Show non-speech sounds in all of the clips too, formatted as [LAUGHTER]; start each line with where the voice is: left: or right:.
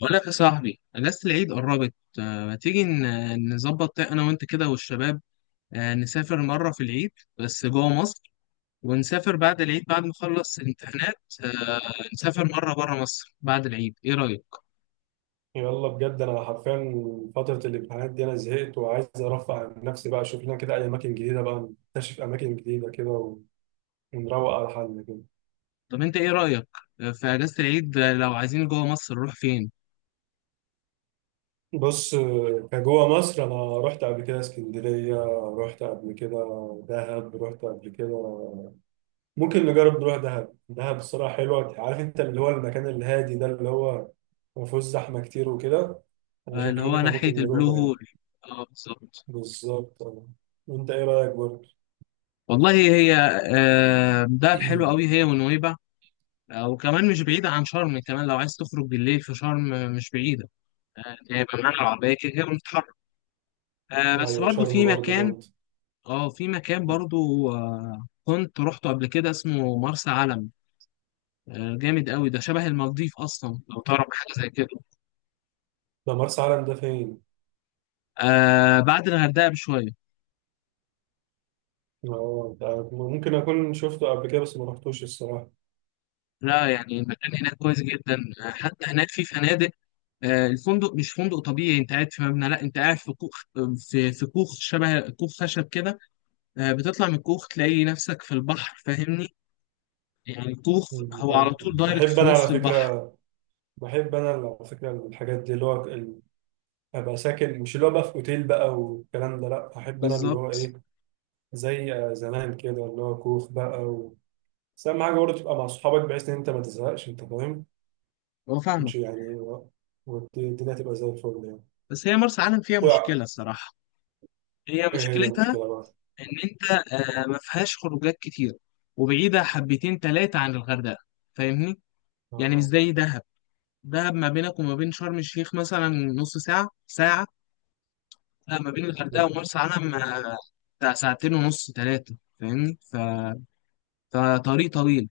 left: بقول لك يا صاحبي، اجازة العيد قربت. ما تيجي نظبط انا وانت كده والشباب. نسافر مرة في العيد بس جوه مصر. ونسافر بعد العيد بعد ما نخلص الامتحانات. آه، نسافر مرة بره مصر بعد العيد، ايه رأيك؟
right: يلا بجد، انا حرفيا فتره الامتحانات دي انا زهقت وعايز ارفع عن نفسي بقى، اشوف لنا كده اي اماكن جديده بقى نكتشف اماكن جديده كده ونروق على حالنا كده.
left: طب انت ايه رأيك في اجازة العيد؟ لو عايزين جوه مصر نروح فين؟
right: بص، كجوه مصر انا رحت قبل كده اسكندريه، رحت قبل كده دهب، رحت قبل كده. ممكن نجرب نروح دهب. دهب الصراحه حلوه، عارف انت اللي هو المكان الهادي ده، اللي هو ما فيهوش زحمه كتير وكده. انا شايف
left: اللي
right: ان
left: هو
right: احنا
left: ناحية
right: ممكن
left: البلو
right: نروحه
left: هول.
right: يعني.
left: اه بالظبط.
right: بالظبط. وانت ايه رايك برضه؟
left: والله هي دهب حلوة قوي
right: [CLEARS THROAT]
left: هي ونويبع. وكمان مش بعيدة عن شرم، كمان لو عايز تخرج بالليل في شرم مش بعيدة. هيبقى معانا العربية كده كده بنتحرك. بس
right: ايوه
left: برضو
right: شرم
left: في
right: برضه
left: مكان.
right: جامد.
left: اه في مكان برضو كنت روحته قبل كده اسمه مرسى علم. جامد قوي، ده شبه المالديف أصلا لو تعرف حاجة زي كده.
right: ده مرسى علم ده فين؟
left: آه بعد الغردقة بشوية.
right: اه ده ممكن اكون شفته قبل كده بس ما رحتوش الصراحه.
left: لا يعني المكان هناك كويس جدا. حتى هناك في فنادق. الفندق مش فندق طبيعي، انت قاعد في مبنى، لا انت قاعد في كوخ. في كوخ، شبه كوخ خشب كده. بتطلع من الكوخ تلاقي نفسك في البحر، فاهمني؟ يعني الكوخ هو على طول دايركت
right: بحب
left: في
right: انا على
left: نص البحر.
right: فكره، الحاجات دي اللي هو ابقى ساكن، مش اللي هو بقى في اوتيل بقى والكلام ده، لا بحب انا اللي هو ايه،
left: بالظبط.
right: زي زمان كده، اللي هو كوخ بقى. و... بس اهم حاجه برضه تبقى مع اصحابك بحيث ان انت ما تزهقش، انت فاهم؟
left: هو فاهمك.
right: مش يعني والدنيا تبقى زي الفل يعني.
left: بس هي مرسى علم فيها
right: وقع.
left: مشكلة الصراحة. هي
right: ايه هي
left: مشكلتها
right: المشكله بقى؟
left: إن أنت ما فيهاش خروجات كتير، وبعيدة حبتين تلاتة عن الغردقة، فاهمني؟ يعني مش
right: اه.
left: زي دهب. دهب ما بينك وما بين شرم الشيخ مثلا نص ساعة ساعة. لا، ما بين الغردقة ومرسى علم بتاع ساعتين ونص تلاتة، فاهمني؟ فطريق طويل.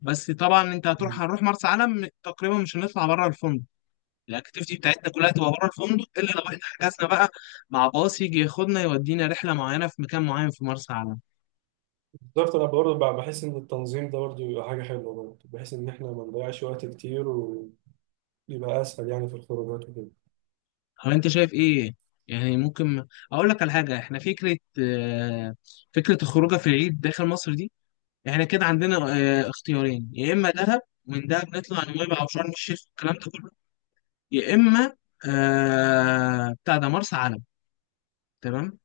left: بس طبعا أنت هتروح،
right: مم.
left: هنروح مرسى علم تقريبا مش هنطلع بره الفندق. الاكتيفيتي بتاعتنا كلها تبقى بره الفندق الا لو احنا حجزنا بقى مع باص يجي ياخدنا يودينا رحله معينه في مكان معين في مرسى علم.
right: بالظبط، انا برضه بحس ان التنظيم ده برضه بيبقى حاجه حلوه برضه، بحيث ان احنا ما نضيعش وقت كتير ويبقى اسهل يعني في الخروجات وكده.
left: هو انت شايف ايه؟ يعني ممكن اقول لك على حاجه. احنا فكره الخروجه في العيد داخل مصر دي، احنا كده عندنا اختيارين، يا اما دهب، ومن دهب نطلع نويبع او شرم الشيخ والكلام ده كله، يا اما بتاع ده مرسى علم. تمام.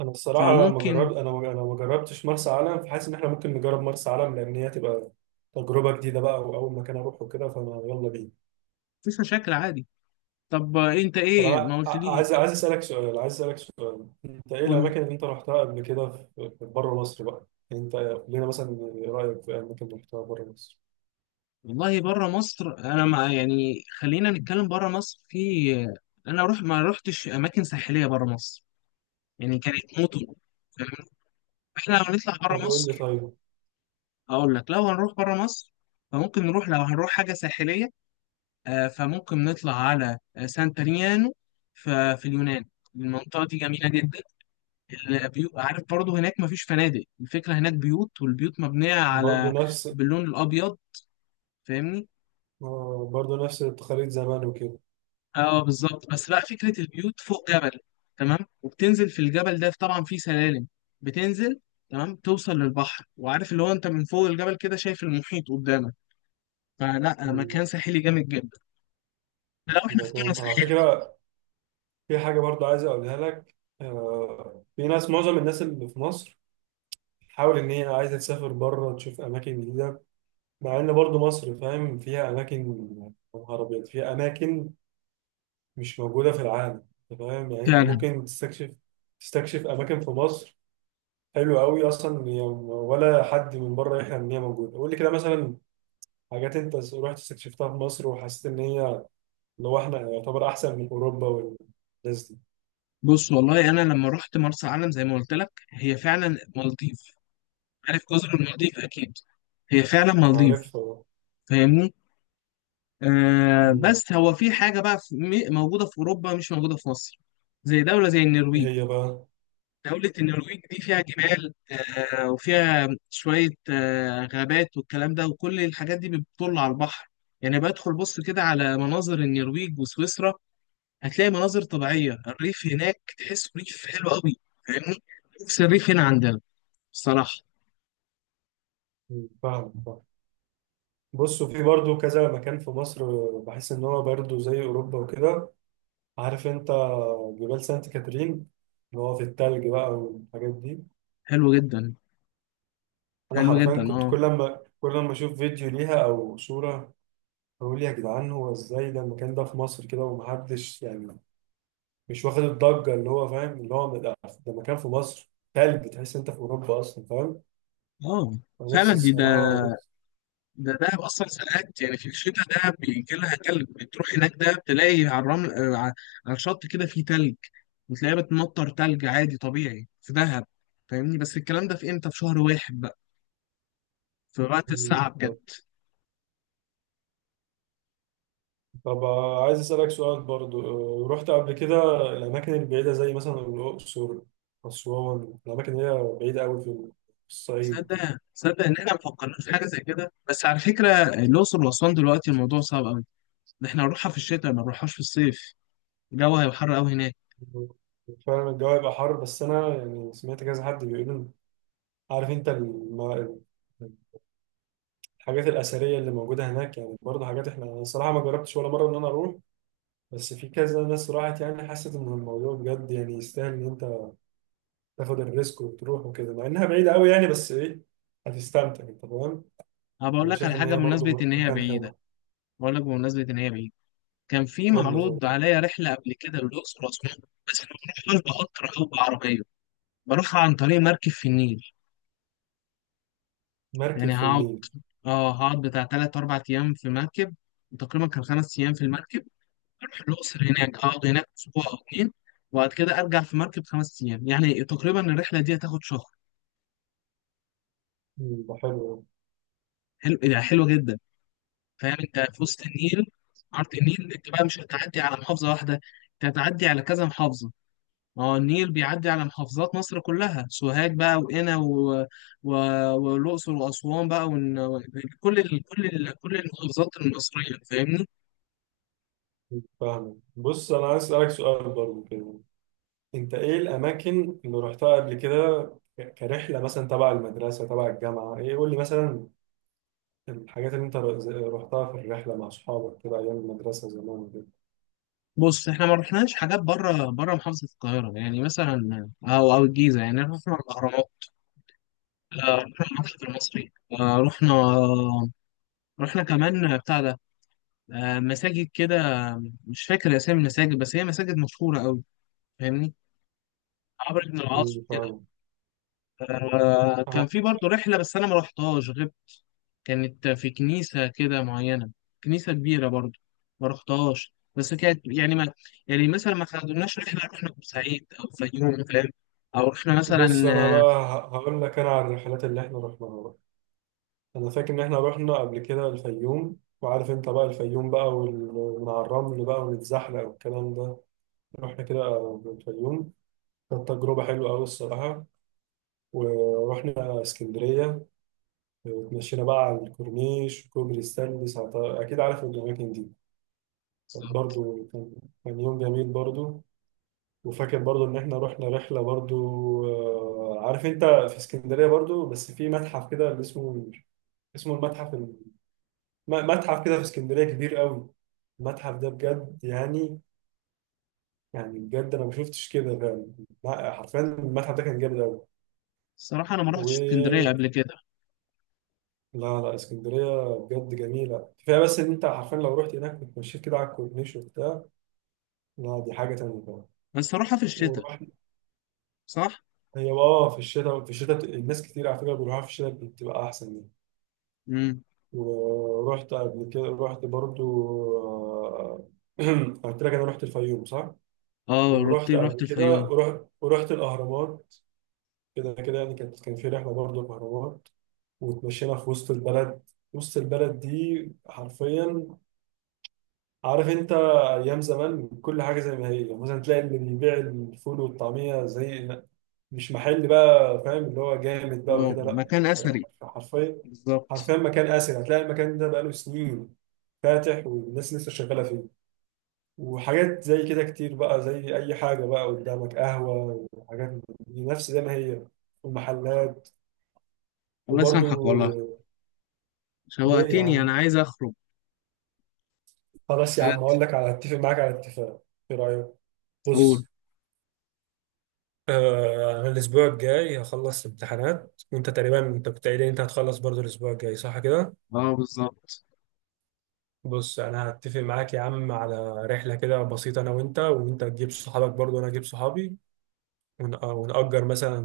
right: انا الصراحه لما
left: فممكن،
right: جربت انا ما جربتش مرسى علم، فحاسس ان احنا ممكن نجرب مرسى علم، لان هي تبقى تجربه جديده بقى واول مكان اروحه كده، فانا يلا بينا.
left: مفيش مشاكل عادي. طب انت
right: طب
left: ايه ما
right: انا
left: قلت
right: ع-
left: لي؟
right: عايز عايز اسالك سؤال عايز اسالك سؤال، انت ايه
left: قول.
right: الاماكن اللي انت رحتها قبل كده في بره مصر بقى؟ يعني انت قول لنا مثلا رايك في اماكن رحتها بره مصر.
left: والله بره مصر انا ما يعني، خلينا نتكلم بره مصر. في انا روح ما روحتش اماكن ساحليه بره مصر، يعني كانت مطر، فاهمني؟ احنا لو نطلع
right: طب
left: بره
right: قول لي
left: مصر،
right: طيب.
left: اقول لك، لو هنروح بره مصر فممكن نروح، لو هنروح حاجه ساحليه فممكن نطلع على سانتريانو في اليونان. المنطقه دي جميله جدا. البيوت، عارف برضو هناك مفيش فنادق، الفكره هناك بيوت، والبيوت مبنيه
right: برضه
left: على
right: نفس،
left: باللون الابيض، فاهمني.
right: التقاليد زمان وكده.
left: اه بالظبط. بس بقى فكرة البيوت فوق جبل، تمام، وبتنزل في الجبل ده طبعا فيه سلالم بتنزل، تمام، توصل للبحر. وعارف اللي هو انت من فوق الجبل كده شايف المحيط قدامك، فلا
right: مم.
left: مكان ساحلي جامد جدا. لو احنا
right: ده
left: في قرى
right: فاهم على
left: ساحلية.
right: فكرة. في حاجة برضه عايز أقولها لك. آه، في ناس معظم الناس اللي في مصر تحاول إن هي عايزة تسافر بره تشوف أماكن جديدة، مع إن برضه مصر فاهم فيها أماكن، يا نهار أبيض فيها أماكن مش موجودة في العالم. أنت فاهم؟ يعني أنت
left: فعلا.
right: ممكن تستكشف أماكن في مصر حلوة أوي أصلا هي، ولا حد من بره يحلم إن هي موجودة. قول لي كده مثلا حاجات أنت رحت استكشفتها في مصر وحسيت إن هي اللي هو احنا يعتبر احسن من اوروبا والناس دي.
left: بص والله انا لما رحت مرسى علم زي ما قلت لك هي فعلا مالديف. عارف جزر المالديف اكيد. هي فعلا مالديف،
right: عارفها.
left: فاهمني.
right: مم.
left: بس هو في حاجة بقى موجودة في اوروبا مش موجودة في مصر، زي دولة زي
right: ايه
left: النرويج.
right: هي بقى؟
left: دولة النرويج دي فيها جبال، وفيها شوية غابات والكلام ده، وكل الحاجات دي بتطل على البحر. يعني بدخل بص كده على مناظر النرويج وسويسرا هتلاقي مناظر طبيعية، الريف هناك تحس ريف حلو قوي، فاهمني. نفس الريف هنا عندنا بصراحة.
right: مم. فاهم فاهم. بص، وفي برضو كذا مكان في مصر بحس ان هو برضو زي اوروبا وكده، عارف انت جبال سانت كاترين، اللي هو في التلج بقى والحاجات دي.
left: حلو جدا.
right: انا
left: حلو
right: حرفيا
left: جدا
right: كنت
left: اه.
right: كل ما كل ما اشوف فيديو ليها او صورة، اقول يا جدعان هو ازاي ده، المكان ده في مصر كده ومحدش يعني مش واخد الضجة؟ اللي هو فاهم، اللي هو ده مكان في مصر تلج، تحس انت في اوروبا اصلا، فاهم؟
left: اه فعلا
right: نفسي
left: دي ده،
right: الصراحة نفسي.
left: ده دهب اصلا ساعات يعني في الشتاء ده بيجي لها تلج، بتروح هناك ده بتلاقي على الرمل على الشط كده في تلج. وتلاقيها بتمطر تلج عادي طبيعي في دهب، فاهمني. بس الكلام ده في امتى؟ في شهر واحد بقى، في وقت الساعة بجد.
right: طب عايز أسألك سؤال برضو، رحت قبل كده الأماكن البعيدة زي مثلا الأقصر، أسوان، الأماكن اللي هي بعيدة أوي في الصعيد دي؟
left: صدق صدق ان احنا ما فكرناش في حاجه زي كده. بس على فكره الاقصر واسوان دلوقتي الموضوع صعب قوي. ده احنا هنروحها في الشتاء ما نروحهاش في الصيف. الجو هيبقى حر قوي هناك.
right: فعلا الجو هيبقى حر، بس أنا يعني سمعت كذا حد بيقول إن- عارف أنت الحاجات الأثرية اللي موجودة هناك، يعني برضه حاجات أنا الصراحة ما جربتش ولا مرة إن أنا أروح، بس في كذا ناس راحت يعني حست إن الموضوع بجد يعني يستاهل إن أنت تاخد الريسك وتروح وكده، مع انها بعيده قوي يعني، بس ايه، هتستمتع، انت فاهم؟
left: انا بقول
right: انا
left: لك على
right: شايف ان
left: حاجه
right: هي
left: بمناسبه
right: برضو
left: ان هي
right: مكان
left: بعيده،
right: حلو.
left: بقول لك بمناسبه ان هي بعيده. كان في
right: قول لي
left: معروض
right: طيب.
left: عليا رحلة قبل كده للأقصر وأسوان. بس أنا ما بروحهاش بقطر أو بعربية، بروح عن طريق مركب في النيل.
right: مركب
left: يعني
right: في
left: هقعد،
right: النيل.
left: اه هقعد بتاع تلات أربع أيام في مركب. وتقريبا كان 5 أيام في المركب أروح الأقصر، هناك أقعد هناك أسبوع أو اتنين. وبعد كده أرجع في مركب 5 أيام، يعني تقريبا الرحلة دي هتاخد شهر.
right: ده حلو.
left: حلو يعني، حلوة جدا. فاهم أنت في وسط النيل، عرض النيل، أنت بقى مش هتعدي على محافظة واحدة، أنت هتعدي على كذا محافظة. ما هو النيل بيعدي على محافظات مصر كلها، سوهاج بقى وقنا و... والأقصر وأسوان بقى كل المحافظات المصرية، فاهمني.
right: فاهم. بص، انا عايز اسالك سؤال برضو كده، انت ايه الاماكن اللي رحتها قبل كده كرحله مثلا تبع المدرسه تبع الجامعه؟ ايه، قول لي مثلا الحاجات اللي انت رحتها في الرحله مع اصحابك كده ايام المدرسه زمان كده.
left: بص احنا ما رحناش حاجات بره محافظة القاهرة يعني مثلا، أو الجيزة، يعني رحنا الأهرامات، رحنا المتحف المصري، آه، رحنا رحنا كمان بتاع ده، مساجد كده. مش فاكر أسامي المساجد بس هي مساجد مشهورة أوي، فاهمني، عمرو بن العاص
right: مم،
left: كده.
right: فاهم. انا
left: كان في برضه رحلة بس أنا ما رحتهاش. كانت في كنيسة كده معينة، كنيسة كبيرة برضو، ما رحتهاش. بس كانت يعني ما يعني مثلا ما خدناش رحلة، رحنا بورسعيد أو الفيوم فاهم؟ أو رحنا
right: بص،
left: مثلا
right: انا
left: آه،
right: بقى هقول لك انا على الرحلات اللي احنا رحناها بقى. انا فاكر ان احنا رحنا قبل كده الفيوم، وعارف انت بقى الفيوم بقى ومن على الرمل بقى ونتزحلق والكلام ده. رحنا كده الفيوم، كانت تجربة حلوة أوي الصراحة. ورحنا اسكندرية، وتمشينا بقى على الكورنيش وكوبري ستانلي ساعتها، أكيد عارف الأماكن دي، كانت برضو كان كان يوم جميل برضو. وفاكر برضو إن إحنا رحنا رحلة برضو، عارف أنت في اسكندرية برضو بس في متحف كده اللي اسمه، اسمه المتحف، متحف كده في اسكندرية كبير قوي. المتحف ده بجد يعني بجد انا ما شفتش كده فعلا. لا، حرفيا المتحف ده كان جامد قوي،
left: الصراحة أنا ما رحتش اسكندرية
right: و
left: قبل كده.
right: لا لا، اسكندرية بجد جميلة كفاية، بس ان انت حرفيا لو رحت هناك بتمشيت كده على الكورنيش وبتاع، لا دي حاجة تانية بقى.
left: بس أروحها في الشتاء،
right: ورحت
left: صح؟
right: هي اه في الشتاء الناس كتير على فكرة بيروحوها، في الشتاء بتبقى أحسن يعني.
left: امم.
right: ورحت قبل كده، رحت برضو، آه، [CLEARS THROAT] قلت لك أنا رحت الفيوم صح؟
left: اه،
right: ورحت
left: رحت
right: قبل كده،
left: الفيوم.
right: ورحت الأهرامات كده كده يعني، كان في رحلة برضه الأهرامات، واتمشينا في وسط البلد. وسط البلد دي حرفيا، عارف انت، ايام زمان كل حاجه زي ما هي، يعني مثلا تلاقي اللي بيبيع الفول والطعميه زي، مش محل بقى فاهم اللي هو جامد بقى
left: اه،
right: وكده، لا
left: مكان أثري.
right: حرفيا،
left: بالظبط.
right: حرفيا مكان آسر، هتلاقي المكان ده بقاله سنين فاتح والناس لسه شغالة فيه. وحاجات زي كده كتير بقى، زي أي حاجة بقى قدامك قهوة وحاجات من دي، نفس زي ما هي، والمحلات.
left: الله
right: وبرضو
left: يسامحك والله،
right: ليه يا
left: شوقتني
right: عم؟
left: أنا عايز أخرج.
right: خلاص يا عم،
left: بجد.
right: هقول لك على اتفق معاك على اتفاق. ايه رايك؟
left: قول.
right: بص. انا الاسبوع الجاي هخلص امتحانات، وانت تقريبا انت كنت قايل لي انت هتخلص برضو الاسبوع الجاي، صح كده؟
left: اه بالظبط.
right: بص، انا هتفق معاك يا عم على رحله كده بسيطه، انا وانت تجيب صحابك برضو وانا اجيب صحابي، ونأجر مثلا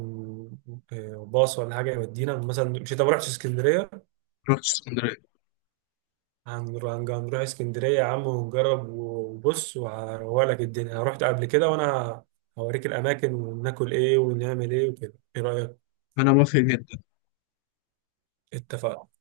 right: باص ولا حاجه يودينا مثلا. مش انت ما رحتش اسكندريه؟
left: رحت اسكندرية.
right: هنروح، اسكندرية يا عم ونجرب، وبص وهروّلك الدنيا، أنا رحت قبل كده وأنا هوريك الأماكن وناكل إيه ونعمل إيه وكده. إيه رأيك؟
left: أنا موافق جدا.
right: اتفقنا.